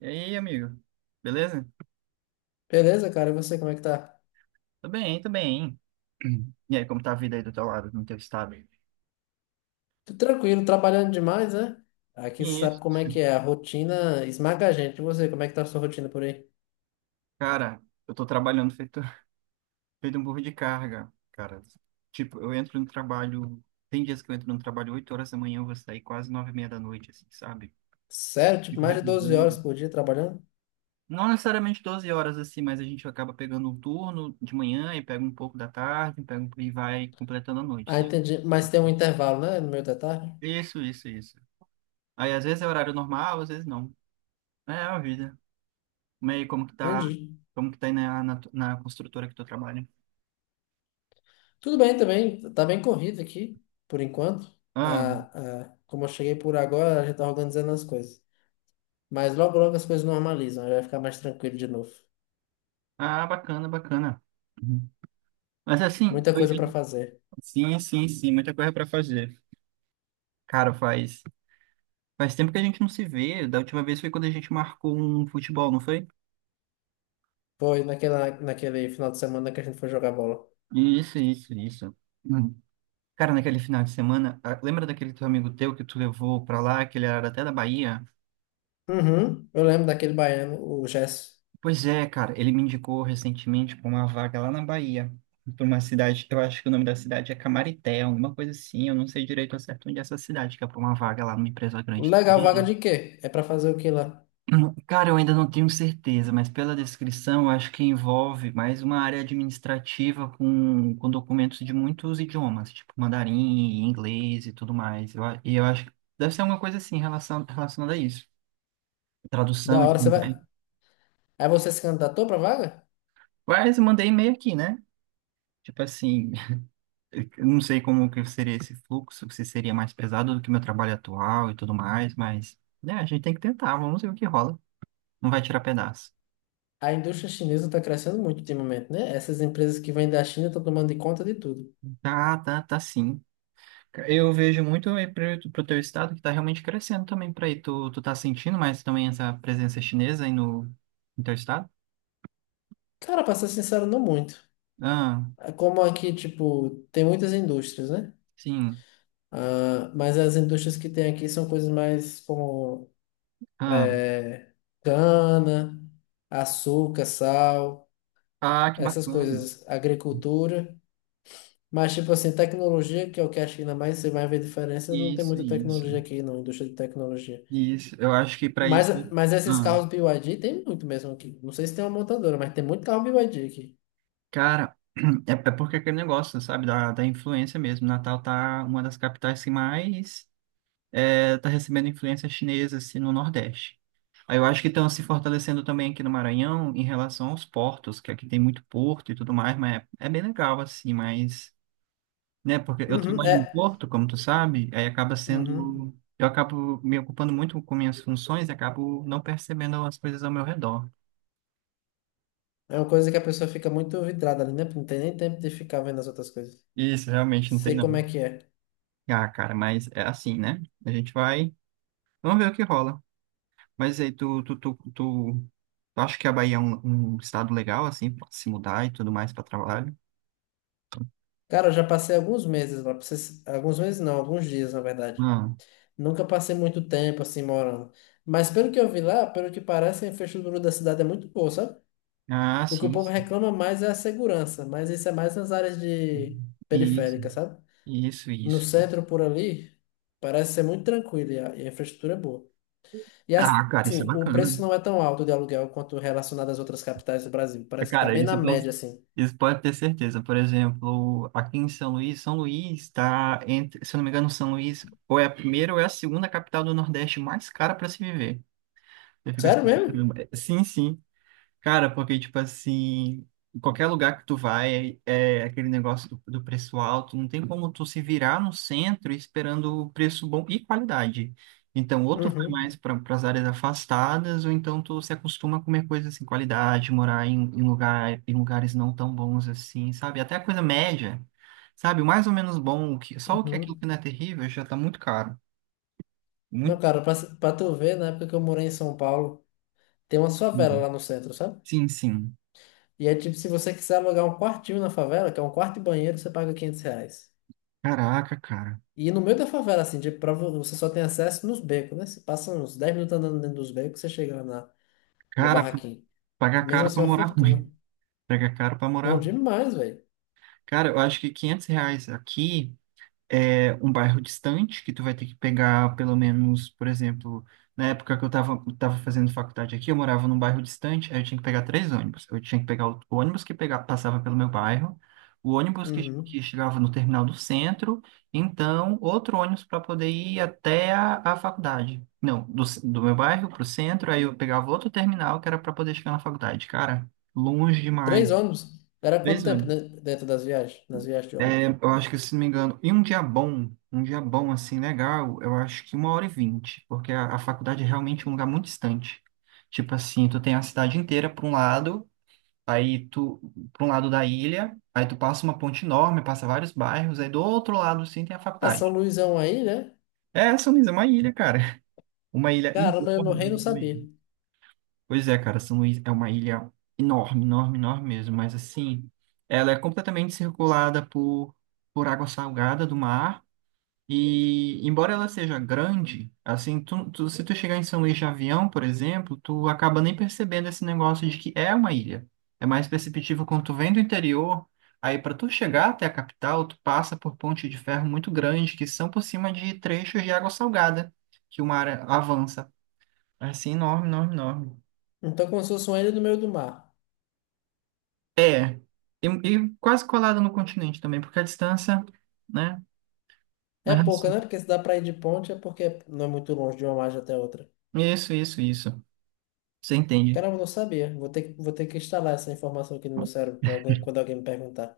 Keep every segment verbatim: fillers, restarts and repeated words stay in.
E aí, amigo? Beleza? Beleza, cara? E você, como é que tá? Tô bem, tô bem. E aí, como tá a vida aí do teu lado, no teu estado? Tudo tranquilo, trabalhando demais, né? Aqui você sabe como Isso. é que é, a rotina esmaga a gente. E você, como é que tá a sua rotina por aí? Cara, eu tô trabalhando feito, feito um burro de carga, cara. Tipo, eu entro no trabalho... Tem dias que eu entro no trabalho oito horas da manhã, eu vou sair quase nove e meia da noite, assim, sabe? Sério? Tipo, Fico mais de doze horas revisando. por dia trabalhando? Não necessariamente doze horas, assim, mas a gente acaba pegando um turno de manhã e pega um pouco da tarde, pega um- e vai completando a noite, Ah, sabe? entendi. Mas tem um intervalo, né? No meio da tarde? Isso, isso, isso. Aí, às vezes é horário normal, às vezes não. É a vida. Mas aí, como que tá, Entendi. como que tá aí na, na, tu- na construtora que tu trabalha? Tudo bem também, tá bem corrido aqui, por enquanto. Ah, Ah, ah, como eu cheguei por agora, a gente tá organizando as coisas. Mas logo, logo as coisas normalizam, aí vai ficar mais tranquilo de novo. ah, bacana, bacana. Uhum. Mas assim, Muita eu coisa pra diria- fazer. sim, sim, sim, muita coisa para fazer. Cara, faz, faz tempo que a gente não se vê. Da última vez foi quando a gente marcou um futebol, não foi? Foi naquela, naquele final de semana que a gente foi jogar bola. Isso, isso, isso. Uhum. Cara, naquele final de semana, ah, lembra daquele teu amigo teu que tu levou pra lá, que ele era até da Bahia? Uhum, eu lembro daquele baiano, o Gesso. Pois é, cara, ele me indicou recentemente para uma vaga lá na Bahia, para uma cidade, eu acho que o nome da cidade é Camarité, alguma coisa assim, eu não sei direito ao certo onde é essa cidade, que é para uma vaga lá numa empresa grande, da Legal, vaga mídia. de quê? É pra fazer o quê lá? Cara, eu ainda não tenho certeza, mas pela descrição, eu acho que envolve mais uma área administrativa com, com documentos de muitos idiomas, tipo mandarim, inglês e tudo mais. Eu, a- e eu acho que deve ser alguma coisa assim relacion- relacionada a isso, tradução Da e hora, você tudo vai. mais. Aí você se candidatou pra vaga? Mas eu mandei e-mail aqui, né? Tipo assim. Eu não sei como que seria esse fluxo, se seria mais pesado do que meu trabalho atual e tudo mais, mas né, a gente tem que tentar, vamos ver o que rola. Não vai tirar pedaço. A indústria chinesa tá crescendo muito ultimamente, né? Essas empresas que vêm da China estão tomando de conta de tudo. Tá, tá, tá sim. Eu vejo muito aí pro, pro teu estado que tá realmente crescendo também para aí. Tu, tu tá sentindo mais também essa presença chinesa aí no, no teu estado? Cara, pra ser sincero, não muito. Ah, É como aqui, tipo, tem muitas indústrias, né? sim. Ah, mas as indústrias que tem aqui são coisas mais como Ah, é, cana, açúcar, sal, ah, que essas bacana. coisas, agricultura. Mas, tipo assim, tecnologia, que é o que a China mais, você vai ver diferença, não tem Isso, muita isso. tecnologia aqui, não, indústria de tecnologia. Isso. Eu acho que para Mas, isso. mas esses Ah. carros B Y D tem muito mesmo aqui. Não sei se tem uma montadora, mas tem muito carro B Y D aqui. Cara, é, é porque é aquele negócio, sabe, da, da influência mesmo. Natal tá uma das capitais que mais é, tá recebendo influência chinesa assim, no Nordeste. Aí eu acho que estão se fortalecendo também aqui no Maranhão em relação aos portos, que aqui tem muito porto e tudo mais, mas é, é bem legal assim, mas, né, porque eu Uhum, trabalho no é. porto, como tu sabe, aí acaba Uhum. sendo, eu acabo me ocupando muito com minhas funções e acabo não percebendo as coisas ao meu redor. É uma coisa que a pessoa fica muito vidrada ali, né? Não tem nem tempo de ficar vendo as outras coisas. Isso, realmente não tem Sei como é não. que é. Ah, cara, mas é assim, né? A gente vai Vamos ver o que rola. Mas aí, tu, tu, tu, tu, tu acha que a Bahia é um, um estado legal, assim, pra se mudar e tudo mais para trabalho? Cara, eu já passei alguns meses lá. pra vocês- Alguns meses não, alguns dias, na verdade. Ah, Nunca passei muito tempo assim morando. Mas pelo que eu vi lá, pelo que parece, a infraestrutura da cidade é muito boa, sabe? ah, O que o sim, povo sim. reclama mais é a segurança, mas isso é mais nas áreas de Isso, periféricas, sabe? isso, No isso. centro por ali, parece ser muito tranquilo e a, e a infraestrutura é boa. E Ah, cara, isso é assim, o bacana, né? preço não é tão alto de aluguel quanto relacionado às outras capitais do Brasil. Parece que tá Cara, bem na isso, pode- média, assim. isso pode ter certeza. Por exemplo, aqui em São Luís, São Luís está entre, se eu não me engano, São Luís ou é a primeira ou é a segunda capital do Nordeste mais cara para se viver. Eu fico Sério assim, mesmo? caramba. É, sim, sim. Cara, porque, tipo assim, em qualquer lugar que tu vai, é é aquele negócio do, do preço alto, não tem como tu se virar no centro esperando o preço bom e qualidade. Então, ou tu vai mais Uhum, para as áreas afastadas, ou então tu se acostuma a comer coisas assim, qualidade, morar em, em lugar, em lugares não tão bons assim, sabe? Até a coisa média, sabe? O mais ou menos bom, o que, só o que aquilo uhum. que não é terrível já tá muito caro. Não, Muito. cara, pra, pra tu ver, na época que eu morei em São Paulo, tem uma favela lá no centro, sabe? Sim, sim. E é tipo, se você quiser alugar um quartinho na favela, que é um quarto e banheiro, você paga quinhentos reais. Caraca, cara. E no meio da favela, assim, de prova, você só tem acesso nos becos, né? Você passa uns dez minutos andando dentro dos becos, você chega lá na, no Cara, barraquinho. pagar Mesmo caro pra assim, é uma morar fortuna. ruim. Pega caro pra Não, morar. demais, velho. Cara, eu acho que quinhentos reais aqui é um bairro distante, que tu vai ter que pegar pelo menos, por exemplo, na época que eu tava, tava fazendo faculdade aqui, eu morava num bairro distante, aí eu tinha que pegar três ônibus. Eu tinha que pegar o ônibus que pegava, passava pelo meu bairro, o ônibus que, Uhum. que chegava no terminal do centro, então outro ônibus para poder ir até a, a faculdade. Não, do, c- do meu bairro pro centro, aí eu pegava outro terminal que era para poder chegar na faculdade. Cara, longe Três demais. ônibus. Era quanto Três tempo ônibus. de- Dentro das viagens? Nas viagens de É, ônibus? eu acho que, se não me engano, e um dia bom, um dia bom, assim, legal, eu acho que uma hora e vinte, porque a, a faculdade é realmente um lugar muito distante. Tipo assim, tu tem a cidade inteira para um lado, aí tu, para um lado da ilha, aí tu passa uma ponte enorme, passa vários bairros, aí do outro lado, sim, tem a Ah, São faculdade. Luizão aí, né? É, São Luís é uma ilha, cara. Uma ilha Caramba, eu no rei não sabia. enorme. Pois é, cara, São Luís é uma ilha enorme, enorme, enorme mesmo, mas assim, ela é completamente circulada por, por água salgada do mar. E embora ela seja grande, assim, tu, tu- se tu chegar em São Luís de avião, por exemplo, tu acaba nem percebendo esse negócio de que é uma ilha. É mais perceptível quando tu vem do interior, aí para tu chegar até a capital, tu passa por pontes de ferro muito grandes que são por cima de trechos de água salgada, que o mar avança. É, assim, enorme, enorme, enorme. Então, como se fosse uma ilha no meio do mar. É, e, e quase colada no continente também, porque a distância, né? É Mas, pouca, assim, né? Porque se dá pra ir de ponte, é porque não é muito longe de uma margem até outra. isso, isso, isso. Você entende. Caramba, eu não sabia. Vou ter, que- vou ter que instalar essa informação aqui no meu cérebro pra alguém- quando alguém me perguntar.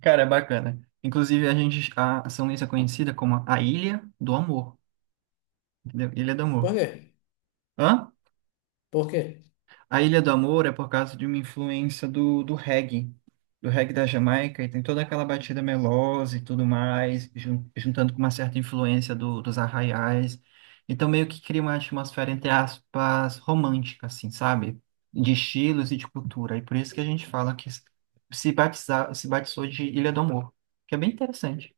Cara, é bacana. Inclusive, a gente, a São Luís é conhecida como a Ilha do Amor, entendeu? Ilha do Por Amor. quê? Hã? Por quê? A Ilha do Amor é por causa de uma influência do, do reggae, do reggae da Jamaica, e tem toda aquela batida melosa e tudo mais, jun- juntando com uma certa influência do- dos arraiais. Então, meio que cria uma atmosfera, entre aspas, romântica, assim, sabe? De estilos e de cultura. E por isso que a gente fala que se batizar, se batizou de Ilha do Amor, que é bem interessante.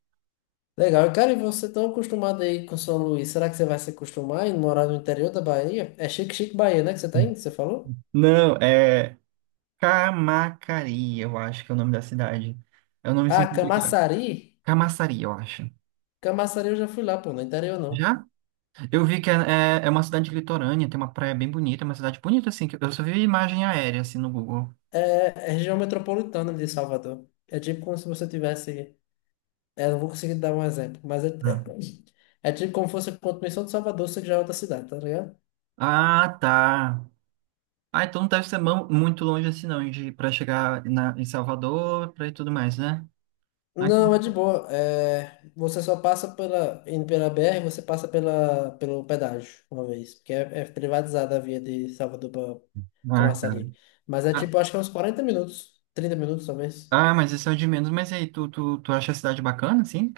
Legal. Cara, e você tão acostumado aí com São Luís, será que você vai se acostumar em morar no interior da Bahia? É Chique Chique Bahia, né, que você tá indo, você falou? Não, é Camacari, eu acho que é o nome da cidade. É um nome Ah, sempre complicado. Camaçari? Camaçari, eu acho. Camaçari eu já fui lá, pô, no interior não. Já? Eu vi que é, é, é uma cidade litorânea, tem uma praia bem bonita, é uma cidade bonita, assim, que eu só vi imagem aérea, assim, no Google. É, é região metropolitana de Salvador. É tipo como se você tivesse... É, não vou conseguir dar um exemplo, mas é, é Hum. é tipo como se fosse a continuação de Salvador, só que já é outra cidade, tá ligado? Ah, tá. Ah, então não deve ser mão- muito longe assim, não, de para chegar na, em Salvador, para e tudo mais, né? Aqui. Não, é de boa. É, você só passa pela, indo pela B R, você passa pela, pelo pedágio uma vez, porque é, é privatizada a via de Salvador para Ah, cara. Camaçari. Mas é Ah, tipo, acho que é uns quarenta minutos, trinta minutos talvez. ah, mas isso é o de menos. Mas e aí, tu, tu, tu acha a cidade bacana, assim?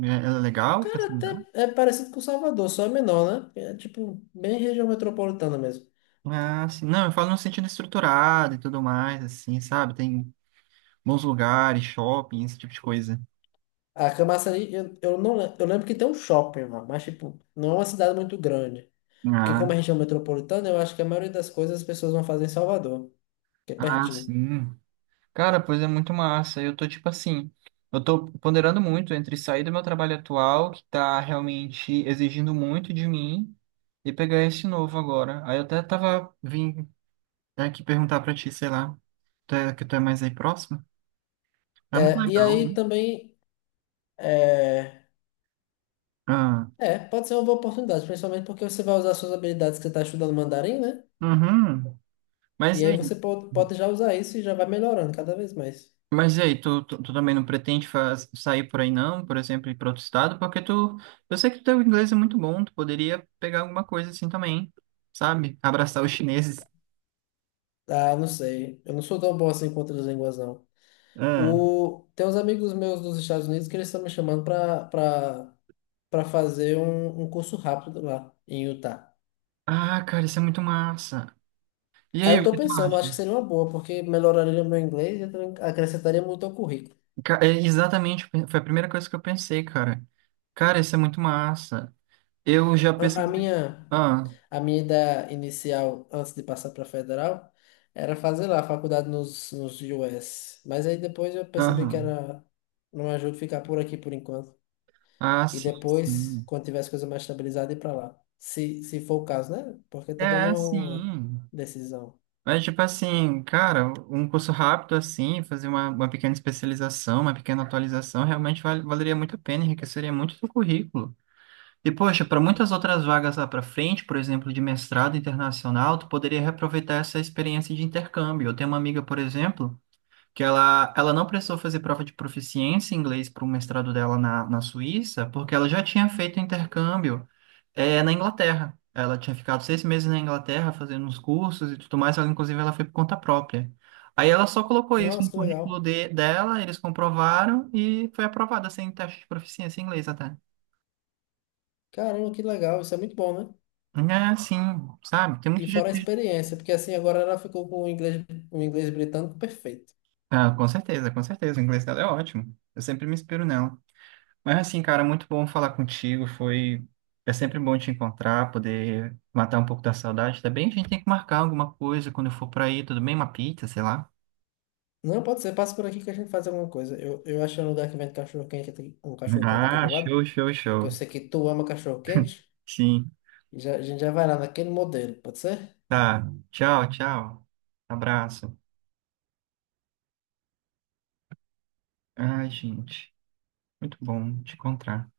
É- Ela é legal pra Cara, se morar? até é parecido com Salvador, só é menor, né? É tipo, bem região metropolitana mesmo. Ah, sim. Não, eu falo no sentido estruturado e tudo mais, assim, sabe? Tem bons lugares, shopping, esse tipo de coisa. A Camaçari, eu, eu não lembro, eu lembro que tem um shopping lá, mas tipo, não é uma cidade muito grande. Porque como Ah, é região metropolitana, eu acho que a maioria das coisas as pessoas vão fazer em Salvador, que é ah, pertinho. sim. Cara, pois é muito massa. Eu tô tipo assim, eu tô ponderando muito entre sair do meu trabalho atual, que tá realmente exigindo muito de mim, e pegar esse novo agora. Aí eu até tava vim aqui perguntar pra ti, sei lá, tu é, que tu é mais aí próximo? É muito É, e legal, aí né? também é, Ah, é, pode ser uma boa oportunidade, principalmente porque você vai usar suas habilidades que você está estudando mandarim, né? uhum. Mas E e aí aí? você pode, pode já usar isso e já vai melhorando cada vez mais. Mas e aí, tu, tu, tu também não pretende faz, sair por aí não, por exemplo, ir para outro estado? Porque tu, eu sei que teu inglês é muito bom, tu poderia pegar alguma coisa assim também, sabe? Abraçar os chineses. Ah, não sei. Eu não sou tão bom assim com outras línguas, não. Ah, O, tem uns amigos meus dos Estados Unidos que eles estão me chamando para para para fazer um, um curso rápido lá em Utah. ah, cara, isso é muito massa. E Aí aí, eu o tô que tu pensando, acho que acha? seria uma boa, porque melhoraria meu inglês e também acrescentaria muito ao currículo. Ca- é, Exatamente, foi a primeira coisa que eu pensei, cara. Cara, isso é muito massa. Eu já A, a pesquisei. minha Ah, A minha ideia inicial, antes de passar para federal, era fazer lá a faculdade nos, nos U S. Mas aí depois eu percebi que aham. era não ajuda ficar por aqui por enquanto. Ah, E sim, depois, sim. quando tiver as coisas mais estabilizadas, ir para lá. Se, se for o caso, né? Porque também não É, é uma sim. decisão. Mas, tipo assim, cara, um curso rápido assim, fazer uma, uma pequena especialização, uma pequena atualização, realmente val- valeria muito a pena, enriqueceria muito o seu currículo. E, poxa, para muitas outras vagas lá para frente, por exemplo, de mestrado internacional, tu poderia reaproveitar essa experiência de intercâmbio. Eu tenho uma amiga, por exemplo que ela, ela não precisou fazer prova de proficiência em inglês para o mestrado dela na, na Suíça, porque ela já tinha feito intercâmbio é, na Inglaterra. Ela tinha ficado seis meses na Inglaterra fazendo uns cursos e tudo mais, ela, inclusive ela foi por conta própria. Aí ela só colocou isso Nossa, no que currículo legal. de- dela, eles comprovaram e foi aprovada sem teste de proficiência em inglês até. Caramba, que legal. Isso é muito bom, né? É, sim, sabe? Tem E muito jeito fora a de... experiência, porque assim agora ela ficou com o inglês, o inglês britânico perfeito. Ah, com certeza, com certeza. O inglês dela é ótimo. Eu sempre me inspiro nela. Mas assim, cara, muito bom falar contigo. Foi. É sempre bom te encontrar, poder matar um pouco da saudade. Também a gente tem que marcar alguma coisa quando eu for pra aí, tudo bem? Uma pizza, sei lá. Não, pode ser. Passa por aqui que a gente faz alguma coisa. Eu, eu achei um lugar que vende cachorro quente, um cachorro quente aqui Ah, do lado. show, show, Que eu show. sei que tu ama cachorro quente. Sim. E já, a gente já vai lá naquele modelo, pode ser? Tá. Tchau, tchau. Abraço. Ai, gente. Muito bom te encontrar.